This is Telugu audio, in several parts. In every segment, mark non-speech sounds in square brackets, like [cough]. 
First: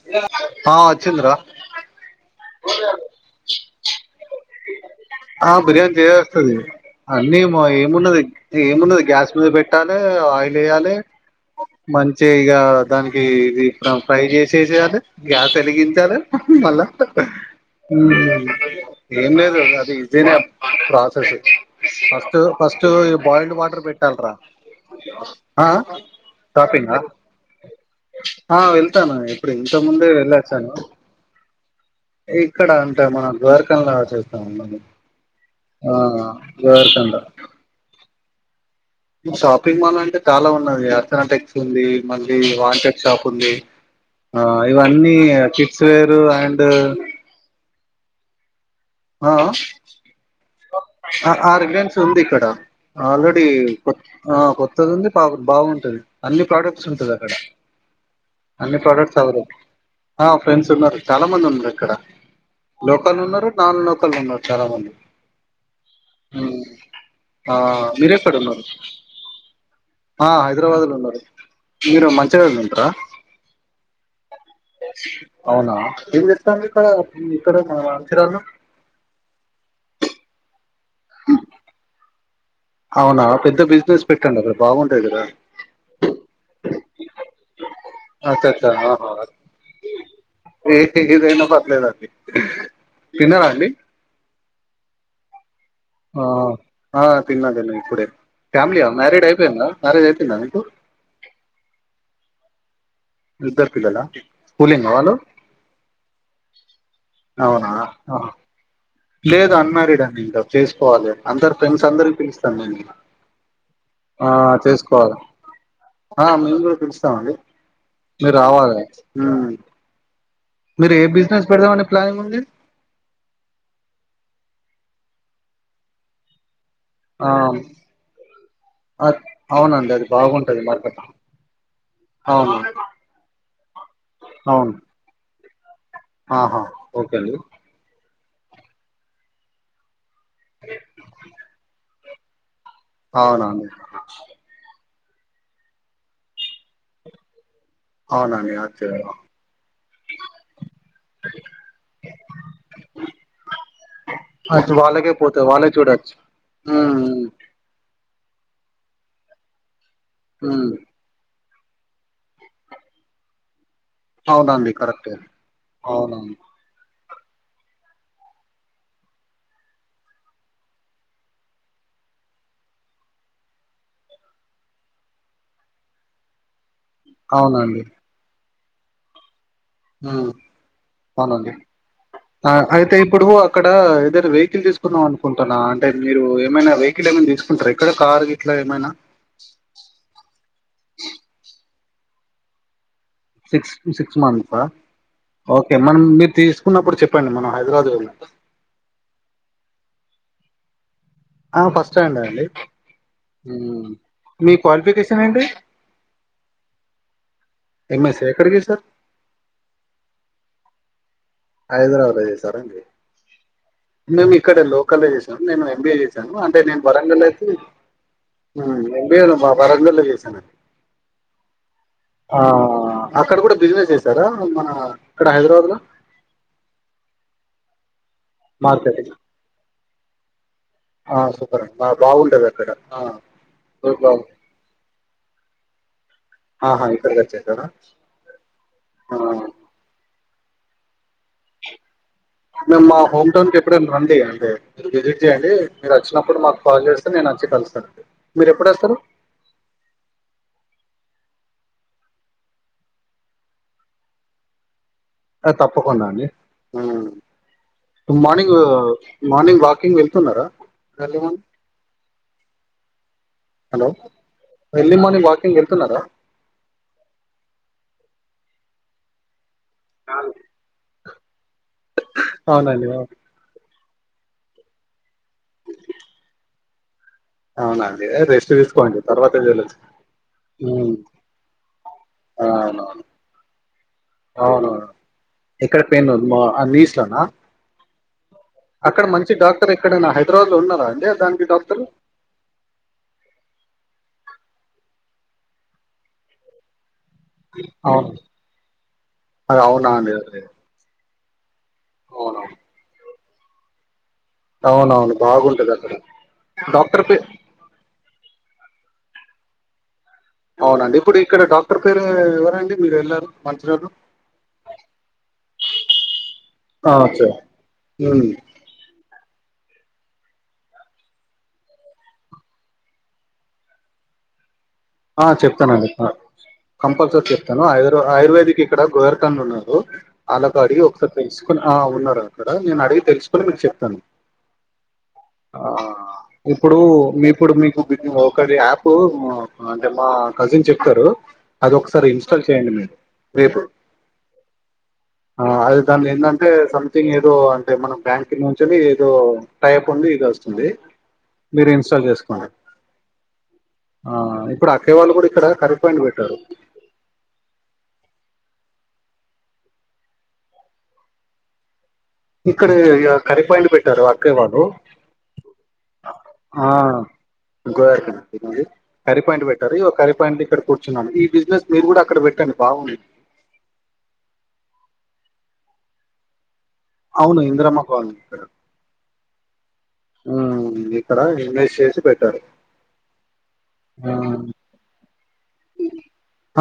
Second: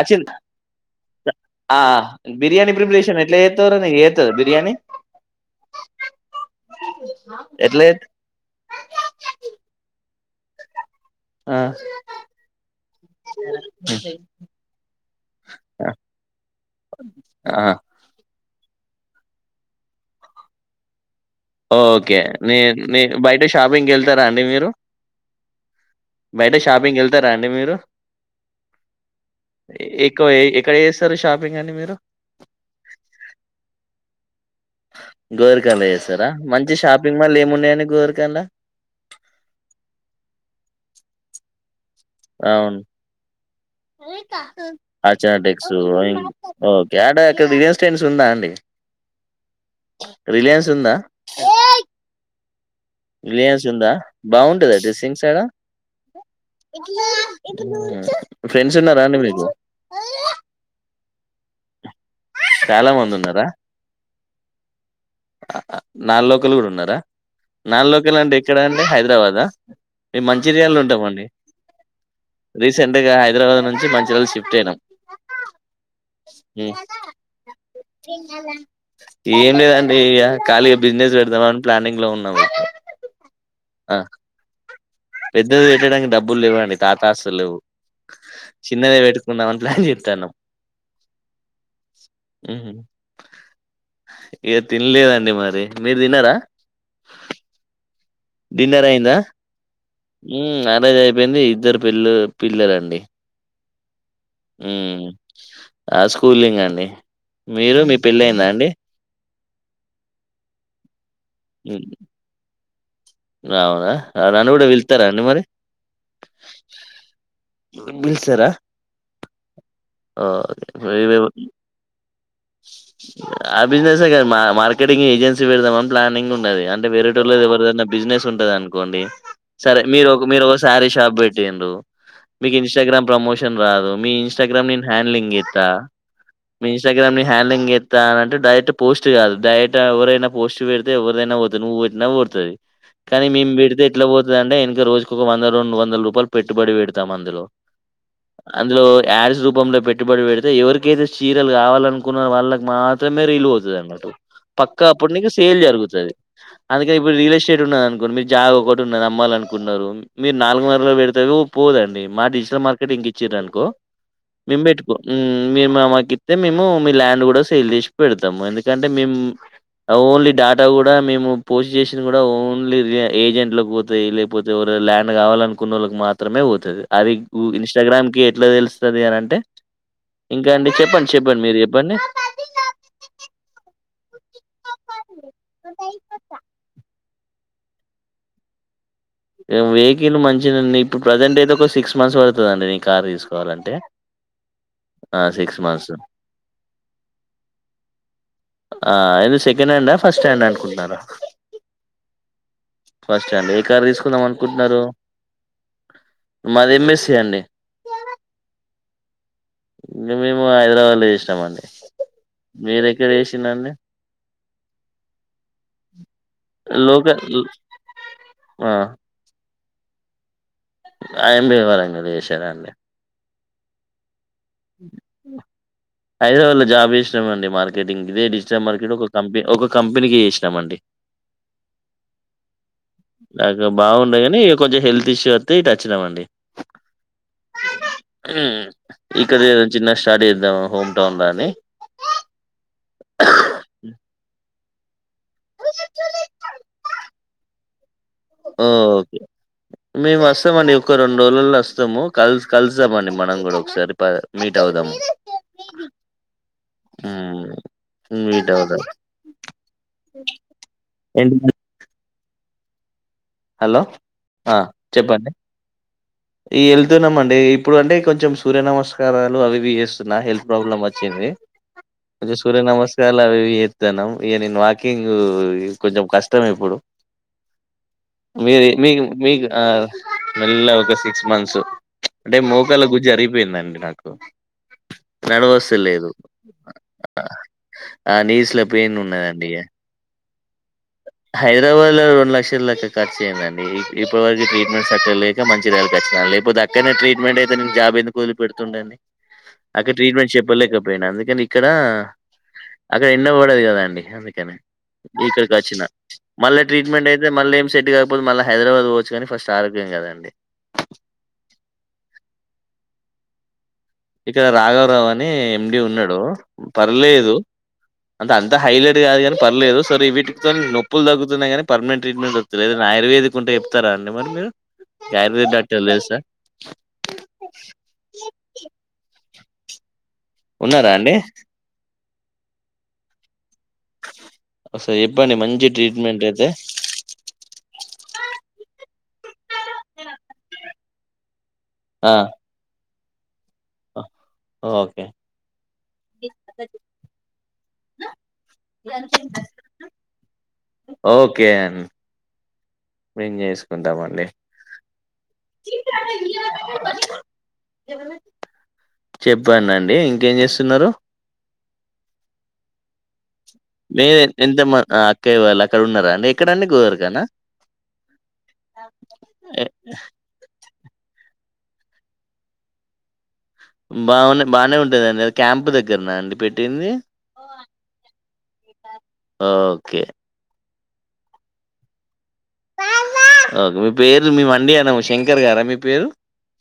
అచిన్ ఆ వచ్చిందిరా ఆ బిర్యానీ ప్రిపరేషన్ ఎట్లా చేత్తవురా నీకు చేత్తదా బిర్యానీ బిర్యానీ చెయ్య వస్తది అన్ని ఎట్లా చేత్ ఏమున్నది ఏమున్నది గ్యాస్ మీద పెట్టాలే ఆయిల్. ఎయ్యాలే. ఆ మంచి ఇగ దానికి ఇది ఇప్పుడా ఫ్రై చేసి. చేసయాలే గ్యాస్ వెలిగించాలే మళ్ళా. ఆ ఏం లేదు అది ఈజీనే ప్రాసెస్. ఓకే ఫస్ట్ నే ఫస్ట్ నే బయట బాయిల్డ్ వాటర్ షాపింగ్కి వెళ్తారా పెట్టాలరా అండి మీరు ఆ ఆ బయట షాపింగా షాపింగ్కి వెళ్తారా అండి మీరు ఎల్తానా. ఇంత ముందే ఎక్కువ ఎ వెళ్ళచ్చాను ఎక్కడ చేస్తారు షాపింగ్ అండి మీరు ఇక్కడ అంటే మనం ద్వారకా చేస్తాం గోదారికానిలా చేస్తారా మంచి షాపింగ్ ద్వారకంలో మాల్లు ఏమున్నాయి అండి గోదారికానిలా. షాపింగ్ మాల్ అంటే చాలా ఉన్నది అర్థనటెక్స్ ఉంది. మళ్ళీ అవును వాంటెడ్ షాప్ ఉంది ఆ ఇవన్నీ అర్చనా టెక్సు కిడ్స్ వేర్ అండ్ ఓకే అక్కడ బిజినెస్ [unintelligible] ఉందా అండి రిలయన్స్ ఉందా ఆ ఆరగన్స్ ఉంది ఇక్కడ. ఆల్రెడీ రిలయన్స్ ఉందా కొత్ ఆ బాగుంటదా కొత్తది ఉంది డ్రెస్సింగ్స్ పాత ఆడ బాగుంటది అన్ని ప్రోడక్ట్స్ ఉంటది అక్కడ ఫ్రెండ్స్ అన్ని ఉన్నారా అండి ప్రోడక్ట్స్ అవదు మీకు ఆ ఫ్రెండ్స్ ఉన్నరు. చాలా మంది ఉన్నారు ఇక్కడ. చాలా మంది లోకల్ ఉన్నారా. ఉన్నారు నాన్ లోకల్ ఉన్నారు చాలా మంది హ్మ్ నాలోకలు కూడా ఉన్నారా ఆ నాన్ మీరు లోకల్ ఎక్కడ అంటే ఉన్నారు? అండి హైదరాబాదా ఆ మేము మంచిర్యాలలో హైదరాబాద్ లో ఉన్నారు ఉంటామండి మీరు మంచిర్యాల్లో ఉంటరా రీసెంట్ గా హైదరాబాద్ నుంచి మంచిర్యాల షిఫ్ట్ అయినాం అవునా ఏం చేస్తారు హ్మ్. ఇక్కడ. ఇక్కడ మా మంచిరాల్లో. ఏం లేదండి ఇగ కాలిగా బిజినెస్ పెడదామని ప్లానింగ్ లో ఉన్నాము. అవునా పెద్ద ఆ బిజినెస్ పెట్టండి అక్కడ బాగుం పెద్దది పెట్టడానికి డబ్బులు లేవండి తాతస్తులు అచ్చ అచ్చ చిన్నదే ఆహా పెట్టుకుందామని ప్లాన్ చేత్తనం. ఏ ఏదైనా పర్లేదండి హ్మ్ తిన్నారా అండి ఇగ తినలేదండి మరి. మీరు ఆ తిన్నారా ఆ తిన్నాతిన్న ఇప్పుడే ఫ్యామిలీయా మ్యారీడ్ అయిపోయిందా. మ్యారేజ్ అయిపోయిందా హ్మ్ మీకు మ్యారేజ్ అయిపోయింది ఇద్దరు పిల్లలు. పిల్లలండి. ఇద్దరు పిల్లలా స్కూలింగా హ్మ్ వాళ్ళు ఆ స్కూలింగ్ అండి. అవునా మీరు మీ ఆహా. పెళ్ళయిందా అండి. లేదు అన్మారీడ్ అండి ఇంకా చేసుకోవాలే. అందరు హ్మ్. ఫ్రెండ్సందరికి పిలుస్తాను అవునా ఆ నన్ను కూడా పిలుత్తారా చేసుకోవాలే అండి మరి ఆ మిమ్మల్ని కూడా పిలుస్తామండి మీరు పిలుస్తారా రావాలే. హ్మ్ మీరు ఏ ఓకే, బిజినెస్ పెడదామని ప్లానింగ్ ఉంది. అంతే కాదు మా మార్కెటింగ్ ఏజెన్సీ పెడదామని ప్లానింగ్ ఉన్నది. అ అంటే ఆ వేరేటోల్లది ఎవరిదన్న యర్స్ ఉంటది అనుకోండి అ- సరే అవునండి అది మీరు ఒక బాగుంటది సారీ మార్కెట్ షాప్ పెట్టిండ్రూ మీకు అవును ఇన్స్టాగ్రామ్ ప్రమోషన్ రాదు మీ ఇంటస్ట్రాగ్రామ్ అవును నేను హ్యాండిలింగ్ గీత్తా ఆహా మీ ఓకే ఇన్స్టాగ్రామ్ని అండి హ్యాండ్లింగ్ చేత్తా అని డైరెట్ పోస్ట్ కాదు డైరెట్ ఎవరైనా పోస్ట్ పెడితే ఎవరైనా పోతది నువ్వు నవ్ ఊర్తది కానీ మేము అవునండి పెడితే ఎట్లా పోతదంటే ఎనక రోజు కు వంద రెండు వందల రూపాయలు పెట్టుబడులు పెడతాం అందులో అవునండి అచ్చ అందులో యాడ్స్ రూపంలో పెట్టుబడి పెడితే ఎవరికైతే చీరలు కావాలనుకున్న వాళ్ళకి మాత్రమే రీల్ పోతది అన్నట్టు అచ్చ పక్కా వాళ్ళకే అప్పుడు నీకు పోతాయి సేల్ వాళ్ళే జరుగుతది చూడొచ్చు అందుకని ఉమ్ ఇప్పుడు రియల్ ఎస్టేట్ ఉన్నా అనుకో మీకు జాగ ఒకటి ఉన్నది అమ్మాలనుకున్నారు మీరు ఉమ్ నాలుగున్నరలో పెడతరు పోదండి మా డిజిటల్ మార్కెట్ కి ఇచ్చర అనుకో మేము అవునండి పెట్టుకో కరెక్టే మ్మ్ మాకు ఇస్తే అవునండి మేము మీ ల్యాం కూడా సేల్ చేసి పెడతాం ఎందుకంటే మేము ఓన్లీ డేటా కూడా మేము పోస్ట్ చేసు కూడా ఓన్లీ ఏజెంట్లకు పోతాయి లేకపోతే ల్యాండ్ కావాలి అనుకున్న వాళ్ళకి మాత్రమే పోతుంది అవి అవునండి ఇన్స్టాగ్రామ్ కి ఎట్లా తెలుస్ వస్తది అని అంటే హ్మ్ ఇంకా అండి చెప్పండి చెప్పండి అవునండి మీరు చెప్పండి అయితే ఇప్పుడు అక్కడ ఏద వెహికల్ తీసుకున్నాను కుంటున్నా అంటే మీరు ఏమైనా వెహికల్ ఏమైనా తీసుకుంట రా ఇక్కడ కార్ గట్లా ఎమైనా వెహికల్ మంచినండి ఇప్పుడు ప్రజెంట్ అయితే ఒక సిక్స్ మంత్స్ పడుతదండి సిక్స్ సిక్స్ మంత్సా ఆ సిక్స్ ఓకే మంత్స్ మనం మీరు తీసుకున్నప్పుడు చెప్పండి మనం హైదరాబాద్ వెళ్ ఫస్ట హ్యాండ్ అనుకుంటన్నారా ఆ ఫస్ట్ హ్యాండ్ ఎ అండి ఫస్ట్ అండి ఏ కారు హ్మ్. తీసుకుందాం మీ అనుకుంటున్నారు క్వాలిఫికేషన్ ఏంటి మాది ఎంఎసి అండి ఎంఎస్ ఎక్కడ చేశారు ఇంకా మేము హైదరాబాద్ లో చేస్ హైదరాబాద్ చేసారండి చేసిండండి మేము ఇక్కడ లోకల్ చేసాము నేను ఎంబీఏ చేసాను అంటే నేను లోకల్ వరంగల్ అయితే ఎంబిఏ బా వరంగల్ లో చేసాను అన్ ఆ ఎబ ఇవ్వాల మీరు చేసారా అండి అక్కడ కూడా బిజినెస్ చేసారా మన ఇక్కడ హైదరాబాద్ లో జాబి ఇష్టంమండి మార్కెటింగ్ ఇదే డిజిటల్ మార్కెట్ ఒక మార్కెటింగ్ కంపె ఒక కంపెనీకి ఇష్టమండి ఆ సూపర్ అండి బాగుంటది అక్కడ ఆ నాకు బాగుండదు కాని కొంచెం హెల్త్ ఇష్యూ వస్త టచ్చినమండి ఆహా ఇక్కడికి వచ్చేసారా ఆ ఇక్కది చిన్న స్టార్ట్ అ ఓహో మేము మా హోమ్ టౌన్ కి ఎప్పుడేనా రండి అయితే మీరు విజిట్ చేయండి మీరు వచ్చినప్పుడు మాకు కాల్ చేస్తే నేను వచ్చి కలుస్తానుండి ఓకే మేము వస్తామండి ఒక రెండు రోజులల్లో వస్తాము కలి కలుసామండి మనం కూడా ఒకసారి మీట్ అవుదాము తప్పకుండా అండి మ్మ్. మీట్ మార్నింగ్ అవుదాం మార్నింగ్ వాకింగ్ వెళ్తున్నారా ఏంటి హలో ఎర్లీ మార్నింగ్ చెప్పండి వాకింగ్ వెళ్తున్నారా ఈ వెళ్తున్నాము అండి ఇప్పుడు అంటే కొంచెం సూర్య నమస్కారాలు అవి చేస్తున్నా హెల్త్ ప్రాబ్లమ్ వచ్చింది సూర్య అవునండి నమస్కాలు అవి ఇక నేను వాకింగ్ కొంచెం కష్టం ఇప్పుడు అవునా మీరు మీ మీకు మల్ల ఒక సిక్స్ మంత్స్ అంటే మోకల అవునవును గుజ్జు అరిపోయిందండి నాకు అవునవును నడవస్తే ఎక్కడ పెయిన్ లేదు ఉంది? మా నీస్ లోనా ఆ నీస్ అక్కడ మంచి డాక్టర్ ఎక్కడైనా హైదరాబాద్ లో ఉన్నారా అండి దానికి డాక్టర్ హైదరాబాద్ లో రెండు లక్షల లెక్క ఖర్చు అయిందండి ఇప్పటి వరకు ట్రీట్మెంట్స్చ్చలేక మంచి రైలుకిచ్చిన లేకపోతే అక్కడనే ట్రీట్ ట్ అయితే జాబ్ అవును ఎందు వదిలి పెడుతుండ అది అ అవునా అండి ట్రీట్మెంట్ అదే చెప్పలేకపోయినా అందుకని ఇక్కడ అవునవును ఇక్కడ ఎన్నబడదు కద అండి అవునవును బాగు వచ్చినా మళ్ళీ ట్రీట్మెంట్ అయితే మళ్ళీ ఏం సెట్గా ఇప్పు మళ్ళ హదరాబాద్ పోచ్చు కాని ఫస్ ఆరోగ్యం కదండి అవునండి ఇప్పుడు ఇక్కడ డాక్టర్ పేరు ఎవరండి మీరు వెళ్ళారు మంచిగారు ఇక్కడ రాఘవరావు అని ఎండి ఉన్నాడు ఆ, సరే. పర్లేదు ఉమ్. అంత హైలైట్గా కాదు కాని పర్లేదు సర వీటితో నొప్పులు తగ్గుతున్నాయి కానీ పర్మనంట్ ట్రీట్మెంట్ వస్తుాలేద ఆయుర్వేదిక్ ఉంటే చెప్తారా అండి మరి మీరు మీకు ఆ ఆయుర్వేద చెప్తానుం డాక్టర్ చె తెలుసా కంపల్సరీ చెప్తాను ఆయుర్వేదిక్ ఇక్కడ కనున్నారు అలాకు అడిగి ఉన్నారా ఒకసారి అండి తెలుసుకుని ఆ ఉన్నారు నను అడిగ తెలుసు మీకు చెప్తాను ఒకసారి చెప్పండి ఆ మంచి ట్రీట్మెంట్ అయితే ఇప్పుడు మీ ఇప్పుడు మీకు బి ఒకటి యాప్ ఓహో అంటే మా కజిన్ చెప్తారు అది ఒకసారి ఆ ఇన్స్టాల్ చేయండి మీరు రేపు ఓకే అదే దానిలో ఏంటంటే సంథింగ్ ఏదో అంటే మనం బ్యాంక్ నుంచి ఏదో టైప్ ఉంది ఇది వస్తుంది మీరు ఇన్స్టాల్ చేసుకోండి విస్ చేద్దాం ఆ, అండి ఇప్పుడు అక్కే వాళ్ళు కూడా ఇక్కడ కర్రీ పాయింట్ పెట్టారు చెప్పడిండి ఇంకేం చేస్తున్నారు ఇక్కడ కరి్రీపాయింట్ పెట్టారు మీ అక్కేయా ఎంత వాళ్ళు మ ఆ, అక్కయ్య వాళ్ళు అక్కడ ఉన్నారా అండి ఎక్కడండి గోదరికానా గో కర్రీ పాయింట్ పెట్టారు కర్రీ పాయింట్ ఇక్కడ కూర్చున్నాను ఈ బిజినెస్ మీరు కూడా అక్కడ పెట్టండి బాగుంది బానే బాగానే ఉంటాందండి అ క్యాంప్ దగ్గరన అండి పెట్టింది అవును ఇంద్రామా కాలనీ ఆ ఓకే ఉమ్, ఇక్కడ ఇన్వెస్ట్ చేసి పెట్టారు ఓకే మీ పేరు మీ ఉమ్, మండి అనా శంకర్ గారా మీ పేరు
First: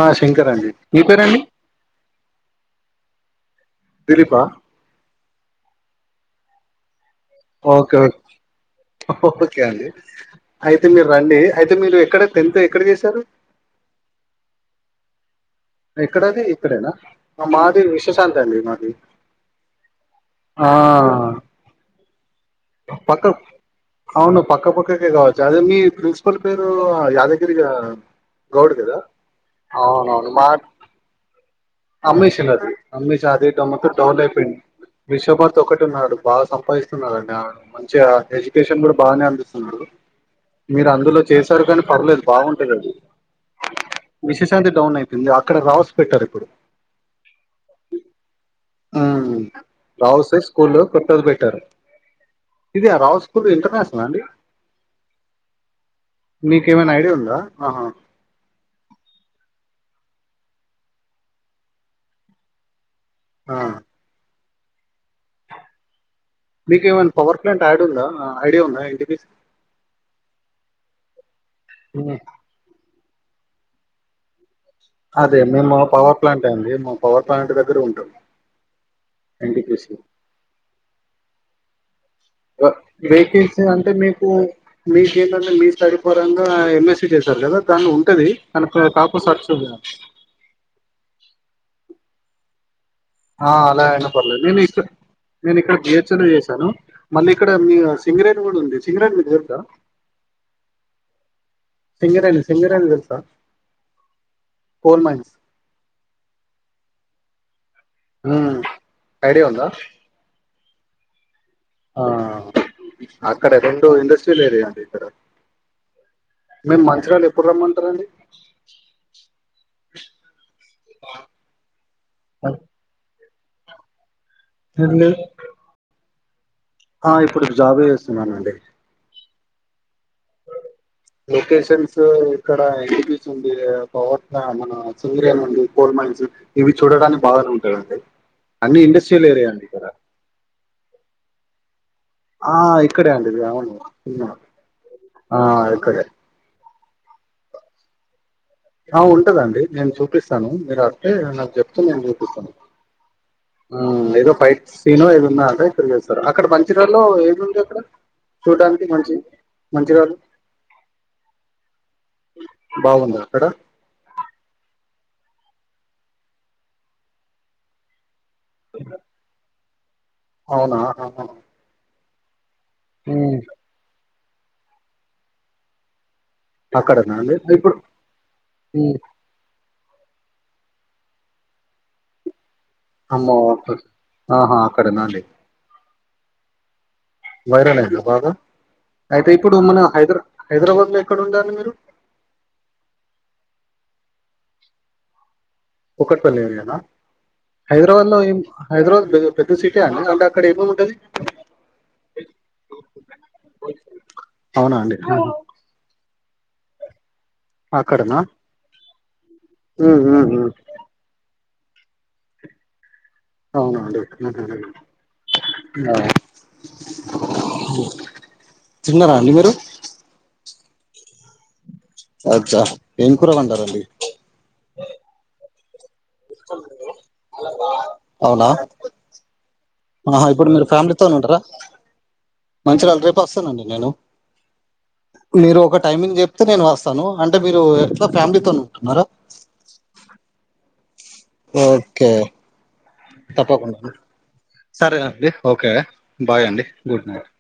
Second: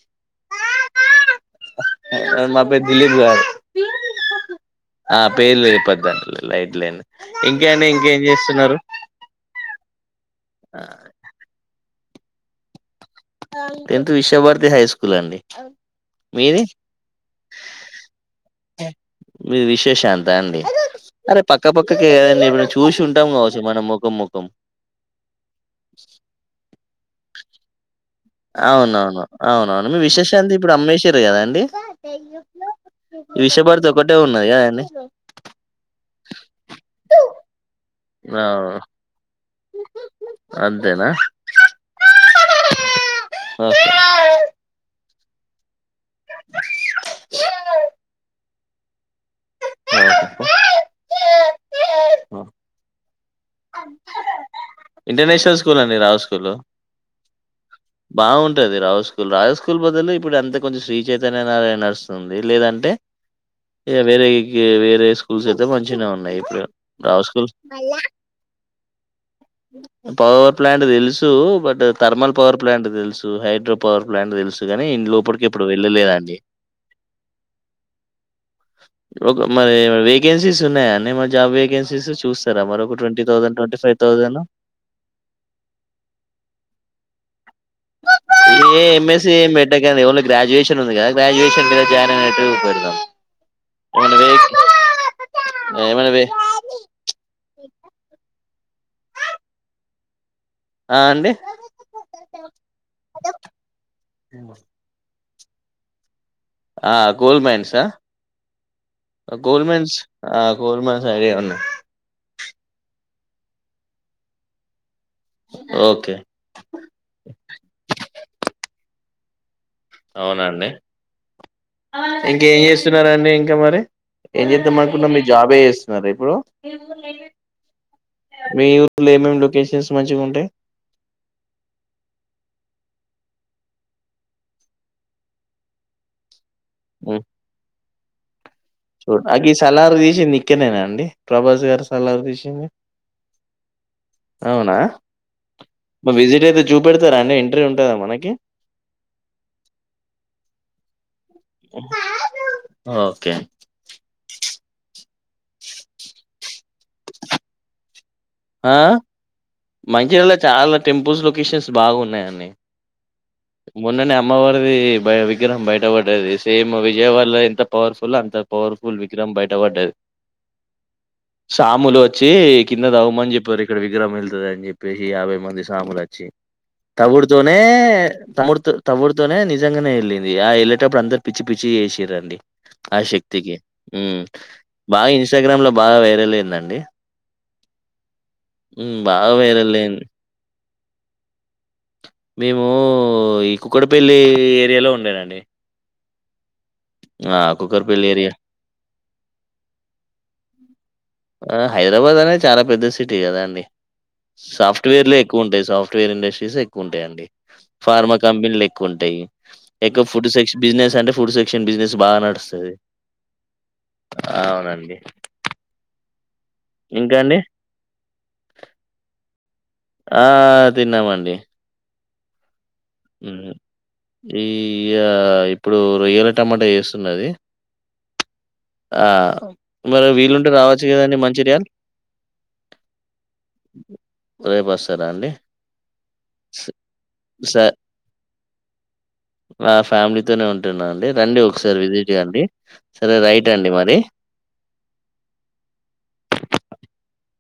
ఆ శంకర్ అండి మీ పేరండి మా దిలీప్ గారు దిలీపా ఆ పేర్లు ఇ పద్దంటలు లైట్లైన్ ఇంకేండి ఓకే ఇంకేం చేస్తున్నారు ఓకే ఓకే అండి అయితే మీరు రండి అయితే మీరు ఇక్కడ టెన్త్ ఎక్కడ చేశారు టెన్త్ విశ్వభారతి హై స్కూల్ అండి ఇక్కడది మీది ఇక్కడేనా మాది విశ్వశాంత అండి మాది మీది విశ్వశాంత అండి ఆ అరే పక్క పక్కకే కదండి ఇప్పుడు చూసి పక్క ఉంటాం కావచ్చు మనం ముఖం అవును ముఖం పక్కపక్కకే కావచ్చు అదే మీ ప్రిన్సిపల్ పేరు యాదగిరిగా గౌడ్ కదా అవునవును అవునవును మీ విశేషాంత ఇప్పుడు అమ్మేష్ చెరే కదా అండి అమ్మీష అది అమ్మీసా అదేడమ్మతో విశ్వభారతి ఒకటే డౌన్ ఉన్నది అయిపోయింది కదండి విశ్వభర్త ఒకటి ఉన్నాడు బాగా సంపాదిస్తున్నాడు మంచిగా అవును ఎడ్యుకేషన్ కూడా బానే అందిస్తుంది మీరు అంతేనా అందులో చేశారు కానీ పర్వలేదు బాగుంటది అది ఓకే విశేషాంతి డౌన్ అ అయింది అక్కడ రా పెట్టార్ ఇప్పుడు మ్మ్ రావు స స్కూల్ కొట్టది బ తర్ ఇద రావ స్కూలు ఇంటర్ స్ల అండి ఇంటర్నేషనల్ స్కూల్ అండి రావు స్కూల్ మీకేమైనా ఐడియా ఉందా ఆహా బాగుంటది రావు స్కుల్ రావు స్కూల్ బదులు ఇప్పుడు అంత కొంచెం శ్రీచైతన్య నారాయణ నడుస్తుంది లేదంటే ఆ వేరేయి వే వేరే స్కూల్స్ అయితే మంచినె ఉన్ మీకు ఏమైనా పవర్ ప్లాంట్ యాడ్ ఉందా ఐడియా ఉందా ఎ పవర్ ప్లాంట్ తెలుస్ సు బట్ థర్మల్ పవర్ తెలుసూ హైడ్రో పవర్ ప్లాంట్ తెలుస్ అనీ అదే లోపల్కెప్పుడు మేము పవర్ వెళ్లలేదండి ప్లాంట్ అండి మా పవర్ ప్లాంట్ దగ్గర ఉంటాం మరి ఎన్టీపీసీ వేకెన్సీస్ ఉన్నయాండి జాబ్ వేకెన్స్ [inaudible] వెహికల్స్ అంటే మీకు మీకేంద్ అంటే మీ సరిపడన్గా ఎంఎస్ చి చేసార్ కదా దాన్ని ఉంటది ఏ కానీ ఎ కాపు మన్సీ సర్చ్ ఎం పెట్టకండి ఓన్లి గ్రాడ్యుయేషన్ ఉంది కదా గ్రాడ్యుయేషన్ మీద జాయిన్ పెడ్దం [inaudible] ఆ అలా అన పర్లేదు నేను ఇక్క నేను ఇక్కడ ఏమైనా బిహెచ్ఎన్ వే చేసాను మళ్ళీ ఇక్కడ మీ సింగరేణి కూడా ఉంది సింగరేణి మీకు [unintelligible] ఆ అండి సింగరేణి సింగరేణి తెలుసా? కోల్ మైన్స్ ఆ గోల్డ్ మైన్స్ ఆ? హ్మ్ ఐడియ ఉందా? గోల్డ్ ఆ గోల్డ్ మైన్స్ ఐడియా ఉన్నయ్ ఆ అక్కడ రెండు ఇండస్ట్రియల్ ఏరియా అండి ఇక్కడ ఓకే మేము మంచిరాళు ఎప్పుడ్ రమ్మంటరంండి అవునండి ఇంకేం చేస్తున్నరండి ఎవరే ఏం చేద్దా మనుకున్నా మీ జాబ్ చేస్తున్నారా ఇపుడ్ బ్రో ఆ ఇప్పుడుకి జాబే చేస్తున్నానండి మీ ఊర్లో [unintelligible] లోకేషన్స్ ఇక్కడ పవర్ ప్లాన్ మన సింగరేణి ఉంది కోల్ మైన్స్ ఇవి చూడటనికి బాగానే ఉంటాయ అండి? చూడం అ ఇక్కడ సలారు తీసింది నిక్కెనేనా అండి ప్రభాస్ గారు సలార్ ఆ తీసింది ఇక్కడే అండిది అవును సినిమా అవునా ఆ ఇక్కడే చూపెడతారాండి ఎంట్రీ ఉంటదా మనకి ఆ ఉంటదండి నేను చూపిస్తాను మీరు ఏ నాకు చెప్తే నేను చూపిస్తాను ఓకే ఆ ఏదో వైట్ సీను ఏదో ఉన్నదట ఇక్కడచేస్తారూ అక్కడ మంచిర్యాల్ లో ఏది ఉంది అక్కడ ఆ చూడ్డానికి మంచి మంచిర్యాల మంచిర్యాలో చాలా టెంపుల్స్ లొకేషన్స్ బాగా ఉన్నాయండి బాగుందా అక్కడ మొన్ననే అమ్మవారిది విగ్రహం బయటపడ్డది సేమ్ విజయవాడా లో ఎంత పవర్ఫుల్ అంత పవర్ఫుల్ విగ్రహం బయటపడ్డది అవునా ఆహా. సాములు చ్చి కింద తవ్వమా ఉమ్, చెప్పారు ఇక్కడ విగ్రహం ఎల్ ద అని చెప్పేసి యాభై మంది సాములు వచ్చి అక్కడనా అండి తవుడుతోనే ఇప్పుడు తవుడుతో ఉమ్, తవుడుతోనే నిజ నిజంగానే వెళ్ళంది ఆ వెళ్ళటప్పుడు అందరు పిచ్చి పిచ్చి చేసిరండి ఆ అమ్మో శక్తికి హు ఆహా అక్కడనా బాగా అండి ఇన్స్టాగ్రామ్ లో బాగా వైర పెలైదండి వైరలైంద బాగా అయితే బాగా ఇప్పుడు వైరల్ మన అయింది హైదరా హైదరాబాద్ లో ఎక్కడ ఉండాలి మీరు మేము ఈ కుక్కడపెల్లి ఏరియాలో ఉండేనండి కూకట్పల్లి ఏరియా నా ఆ కుక్కరపల్లి హైదరాబాద్ లో ఏరియా ఏం హైదరాబాద్ పెద్ద పెద్ద సిటీ ఆ ఆండీ అంటే అది అకడేముంటది ఆ హైదరాబాద్ అనేది చాలా పెద్ద సిటీ కదా అండి అవునా అండి సాఫ్ట్వేర్లే ఆహా. ఎక్కువ ఉంటాయి సాఫ్ట్వేర్ ఇండస్ షీస్ ఎక్కువ ఉంటయండి ఫార్మా అక్కడనా కంపెనీలు ఎక్కువుం టయి ఉమ్, ఎక్కువ ఫుడ్ ఉమ్, ఉమ్. సెక్ష్ బినె అంటే ఫుడ్ సెక్ క్షన్ బిజినెస్ బా నడుస్తది అవునండి నాకు తెలీదు ఆ ఇంకాండి తిన్నారా అండి మీరు ఆ తిన్నామండి అచ్చా ఏం ఊ కూర వండారండి ఈ యా ఇప్పుడు రొయ్యల టమాటా చేస్తున్నది. అవునా ఆ! మరి ఆహా ఇప్పుడు వీలుంటే మీరు రావచ్చు ఫ్యామిలీతో కదండీ ఉంటారా మంచిర్యాల్. మంచిగాళ రేపు వస్తానండి నేను రేపొస్తారా అండి? మీరు ఒక టైమింగ్ చెప్తే స నేను వస్తాను అంటే స మీరు ఫ్యామిలీతో ఉంటున్నారా ఆ ఫ్యామిలీతోనే ఉంటా జనాల్ లేల్ ఓకే రైట్ అండి తప్పకుండా మరి. సరేనండి ఓకే బాయ్ అండి గుడ్ నైట్